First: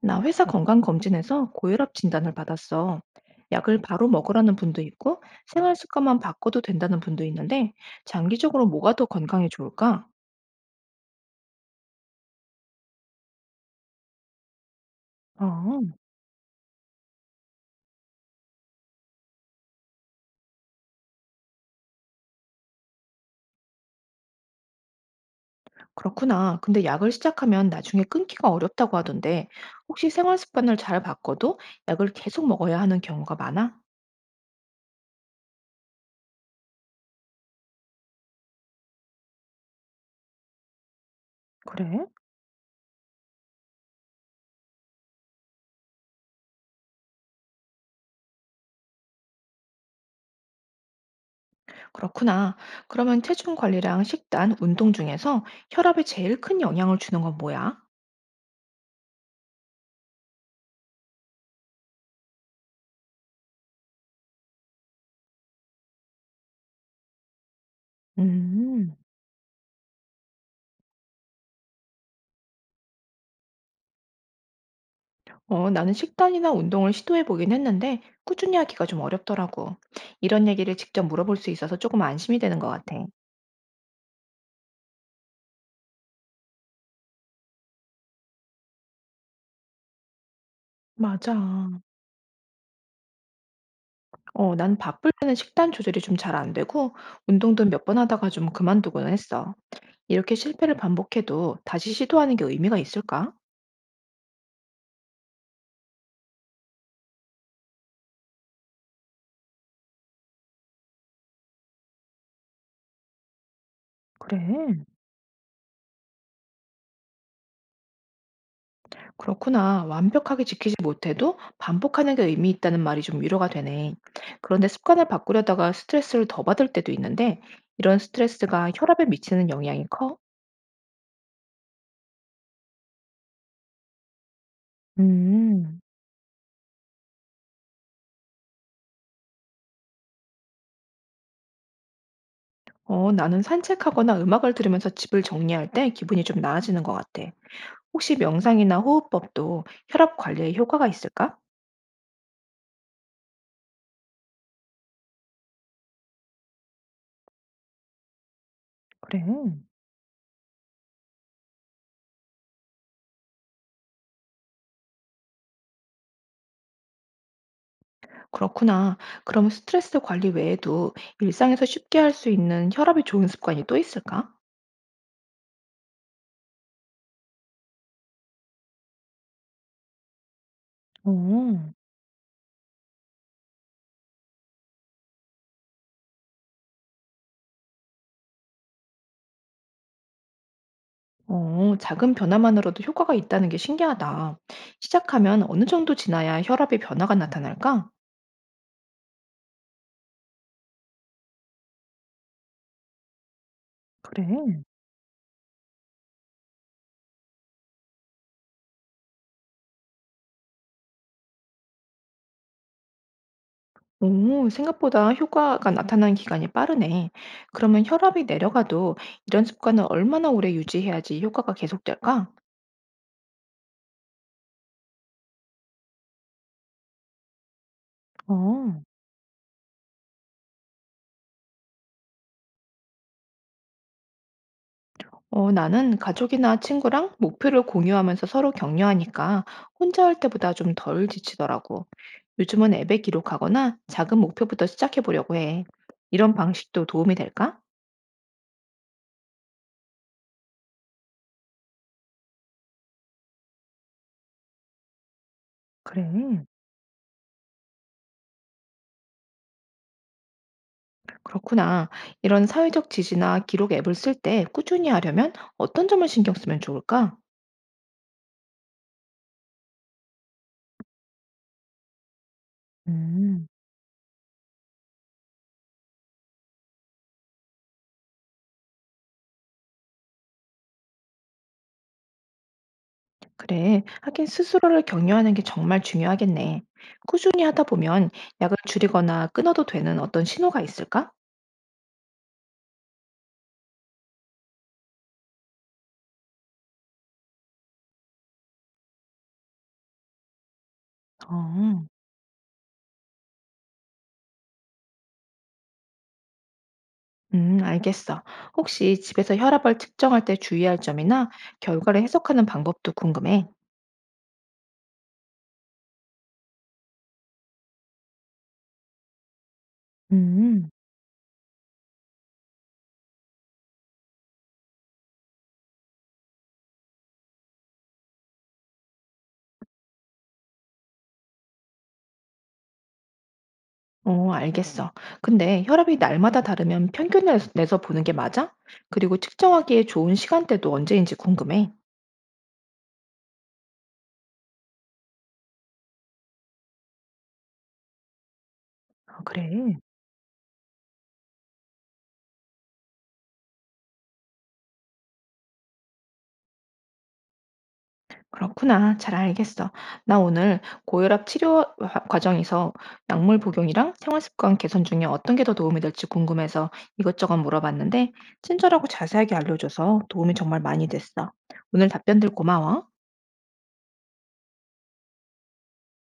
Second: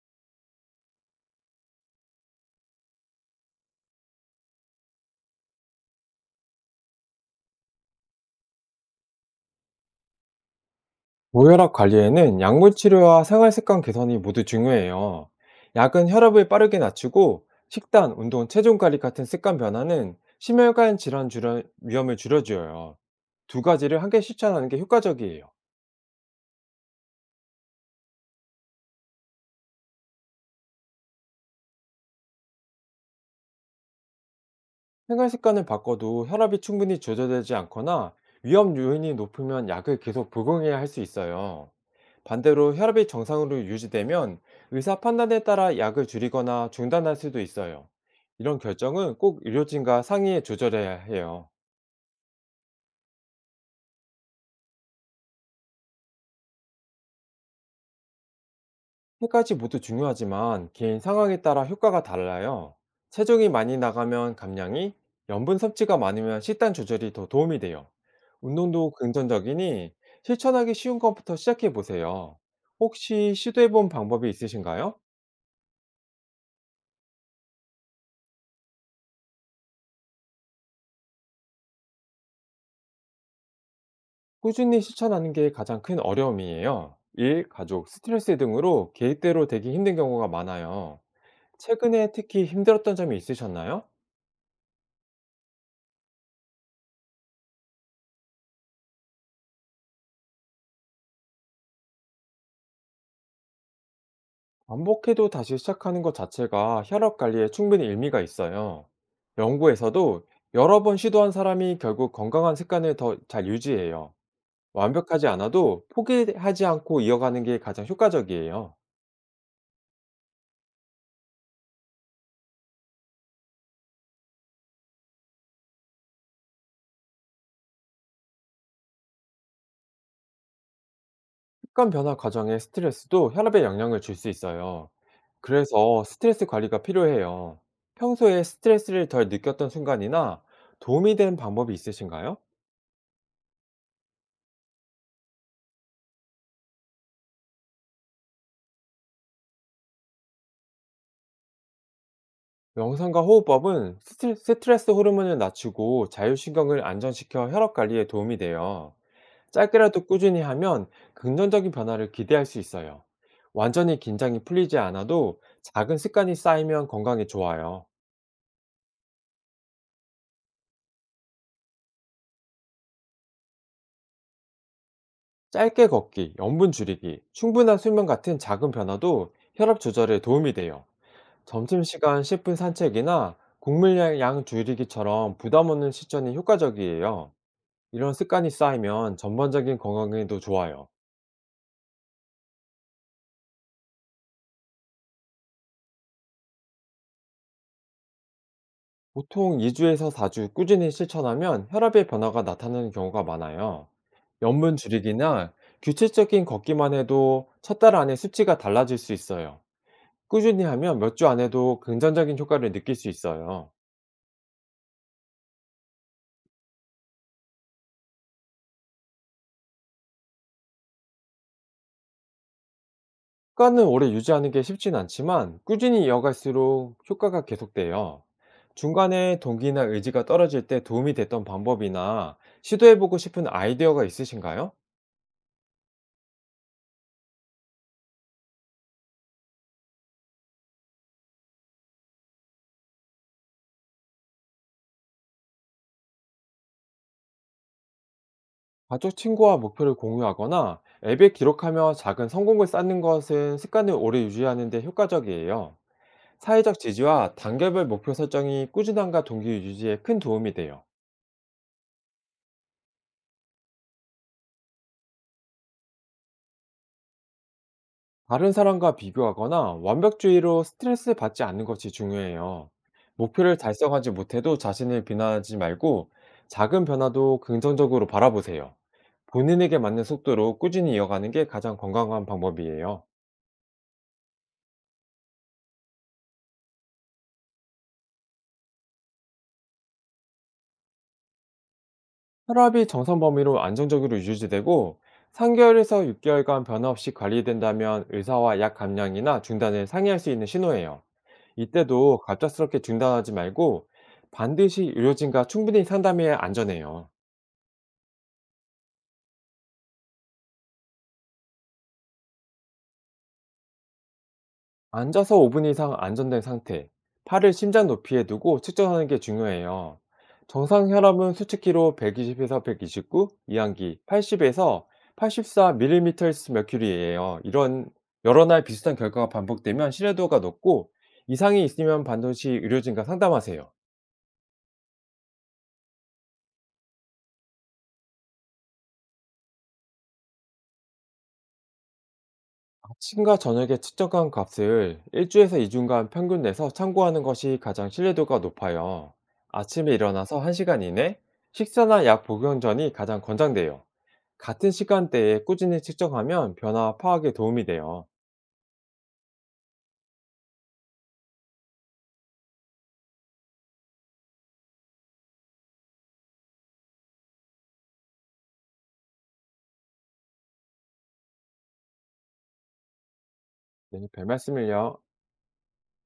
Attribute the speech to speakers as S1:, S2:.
S1: 나 회사 건강검진에서 고혈압 진단을 받았어. 약을 바로 먹으라는 분도 있고, 생활 습관만 바꿔도 된다는 분도 있는데, 장기적으로 뭐가 더 건강에 좋을까?
S2: 고혈압 관리에는 약물 치료와 생활 습관 개선이 모두 중요해요.
S1: 어,
S2: 약은 혈압을 빠르게 낮추고 식단, 운동, 체중 관리 같은 습관 변화는 심혈관 질환 위험을 줄여줘요. 두 가지를 함께 실천하는 게 효과적이에요.
S1: 그렇구나. 근데 약을 시작하면 나중에 끊기가 어렵다고 하던데, 혹시 생활 습관을 잘 바꿔도 약을 계속 먹어야 하는 경우가 많아?
S2: 생활 습관을 바꿔도 혈압이 충분히 조절되지 않거나 위험 요인이 높으면 약을 계속 복용해야 할 수 있어요.
S1: 그래?
S2: 반대로 혈압이 정상으로 유지되면 의사 판단에 따라 약을 줄이거나 중단할 수도 있어요. 이런 결정은 꼭 의료진과 상의해 조절해야 해요.
S1: 그렇구나. 그러면 체중 관리랑 식단, 운동 중에서 혈압에 제일 큰 영향을 주는 건 뭐야?
S2: 세 가지 모두 중요하지만 개인 상황에 따라 효과가 달라요. 체중이 많이 나가면 감량이, 염분 섭취가 많으면 식단 조절이 더 도움이 돼요. 운동도
S1: 음.
S2: 긍정적이니 실천하기 쉬운 것부터 시작해 보세요. 혹시 시도해 본 방법이 있으신가요?
S1: 어, 나는 식단이나 운동을 시도해 보긴 했는데 꾸준히 하기가 좀 어렵더라고. 이런 얘기를 직접 물어볼 수 있어서 조금 안심이 되는 것 같아.
S2: 꾸준히 실천하는 게 가장 큰 어려움이에요. 일, 가족, 스트레스 등으로 계획대로 되기 힘든 경우가 많아요.
S1: 맞아.
S2: 최근에 특히 힘들었던 점이 있으셨나요?
S1: 어, 난 바쁠 때는 식단 조절이 좀 잘 안 되고 운동도 몇 번 하다가 좀 그만두곤 했어. 이렇게 실패를 반복해도 다시 시도하는 게 의미가 있을까?
S2: 반복해도 다시 시작하는 것 자체가 혈압 관리에 충분히 의미가 있어요. 연구에서도 여러 번 시도한 사람이 결국 건강한 습관을 더 잘 유지해요.
S1: 그래.
S2: 완벽하지 않아도 포기하지 않고 이어가는 게 가장 효과적이에요.
S1: 그렇구나. 완벽하게 지키지 못해도 반복하는 게 의미 있다는 말이 좀 위로가 되네. 그런데 습관을 바꾸려다가 스트레스를 더 받을 때도 있는데 이런 스트레스가 혈압에 미치는 영향이 커?
S2: 습관 변화 과정에 스트레스도 혈압에 영향을 줄 수 있어요.
S1: 음.
S2: 그래서 스트레스 관리가 필요해요. 평소에 스트레스를 덜 느꼈던 순간이나 도움이 된 방법이 있으신가요?
S1: 어, 나는 산책하거나 음악을 들으면서 집을 정리할 때 기분이 좀 나아지는 것 같아. 혹시 명상이나 호흡법도 혈압 관리에 효과가 있을까?
S2: 명상과 호흡법은 스트레스 호르몬을 낮추고 자율신경을 안정시켜 혈압 관리에 도움이 돼요.
S1: 그래.
S2: 짧게라도 꾸준히 하면 긍정적인 변화를 기대할 수 있어요. 완전히 긴장이 풀리지 않아도 작은 습관이 쌓이면 건강에 좋아요.
S1: 그렇구나. 그럼 스트레스 관리 외에도 일상에서 쉽게 할 수 있는 혈압이 좋은 습관이 또 있을까?
S2: 짧게 걷기, 염분 줄이기, 충분한 수면 같은 작은 변화도 혈압 조절에 도움이 돼요.
S1: 어.
S2: 점심시간 10분 산책이나 국물량 양 줄이기처럼 부담 없는 실천이 효과적이에요. 이런 습관이 쌓이면 전반적인 건강에도 좋아요.
S1: 어, 작은 변화만으로도 효과가 있다는 게 신기하다. 시작하면 어느 정도 지나야 혈압의 변화가 나타날까?
S2: 보통 2주에서 4주 꾸준히 실천하면 혈압의 변화가 나타나는 경우가 많아요.
S1: 그래.
S2: 염분 줄이기나 규칙적인 걷기만 해도 첫 달 안에 수치가 달라질 수 있어요. 꾸준히 하면 몇 주 안에도 긍정적인 효과를 느낄 수 있어요.
S1: 오, 생각보다 효과가 나타나는 기간이 빠르네. 그러면 혈압이 내려가도 이런 습관을 얼마나 오래 유지해야지 효과가 계속될까?
S2: 습관은 오래 유지하는 게 쉽진 않지만 꾸준히 이어갈수록 효과가 계속돼요.
S1: 어,
S2: 중간에 동기나 의지가 떨어질 때 도움이 됐던 방법이나 시도해보고 싶은 아이디어가 있으신가요?
S1: 어, 나는 가족이나 친구랑 목표를 공유하면서 서로 격려하니까 혼자 할 때보다 좀 덜 지치더라고. 요즘은 앱에 기록하거나 작은 목표부터 시작해 보려고 해. 이런 방식도 도움이 될까?
S2: 가족 친구와 목표를 공유하거나 앱에 기록하며 작은 성공을 쌓는 것은 습관을 오래 유지하는 데 효과적이에요.
S1: 그래.
S2: 사회적 지지와 단계별 목표 설정이 꾸준함과 동기 유지에 큰 도움이 돼요.
S1: 그렇구나. 이런 사회적 지지나 기록 앱을 쓸 때 꾸준히 하려면 어떤 점을 신경 쓰면 좋을까?
S2: 다른 사람과 비교하거나 완벽주의로 스트레스 받지 않는 것이 중요해요.
S1: 음.
S2: 목표를 달성하지 못해도 자신을 비난하지 말고 작은 변화도 긍정적으로 바라보세요. 본인에게 맞는 속도로 꾸준히 이어가는 게 가장 건강한 방법이에요.
S1: 그래, 하긴 스스로를 격려하는 게 정말 중요하겠네. 꾸준히 하다 보면 약을 줄이거나 끊어도 되는 어떤 신호가 있을까?
S2: 혈압이 정상 범위로 안정적으로 유지되고 3개월에서 6개월간 변화없이 관리된다면 의사와 약 감량이나 중단을 상의할 수 있는 신호예요.
S1: 어,
S2: 이때도 갑작스럽게 중단하지 말고 반드시 의료진과 충분히 상담해야 안전해요.
S1: 알겠어. 혹시 집에서 혈압을 측정할 때 주의할 점이나 결과를 해석하는 방법도 궁금해.
S2: 앉아서 5분 이상 안전된 상태, 팔을 심장 높이에 두고 측정하는 게 중요해요.
S1: 음.
S2: 정상 혈압은 수치기로 120에서 129, 이항기 80에서 8 4 m m h 리예요 이런 여러 날 비슷한 결과가 반복되면 신뢰도가 높고 이상이 있으면 반드시 의료진과 상담하세요.
S1: 어, 알겠어. 근데 혈압이 날마다 다르면 평균을 내서 보는 게 맞아? 그리고 측정하기에 좋은 시간대도 언제인지 궁금해.
S2: 아침과 저녁에 측정한 값을 1주에서 2주간 평균 내서 참고하는 것이 가장 신뢰도가 높아요.
S1: 아, 그래.
S2: 아침에 일어나서 1시간 이내, 식사나 약 복용 전이 가장 권장돼요. 같은 시간대에 꾸준히 측정하면 변화 파악에 도움이 돼요.
S1: 그렇구나. 잘 알겠어. 나 오늘 고혈압 치료 과정에서 약물 복용이랑 생활 습관 개선 중에 어떤 게 더 도움이 될지 궁금해서 이것저것 물어봤는데, 친절하고 자세하게 알려줘서 도움이 정말 많이 됐어. 오늘 답변들 고마워.
S2: 네, 별 말씀을요.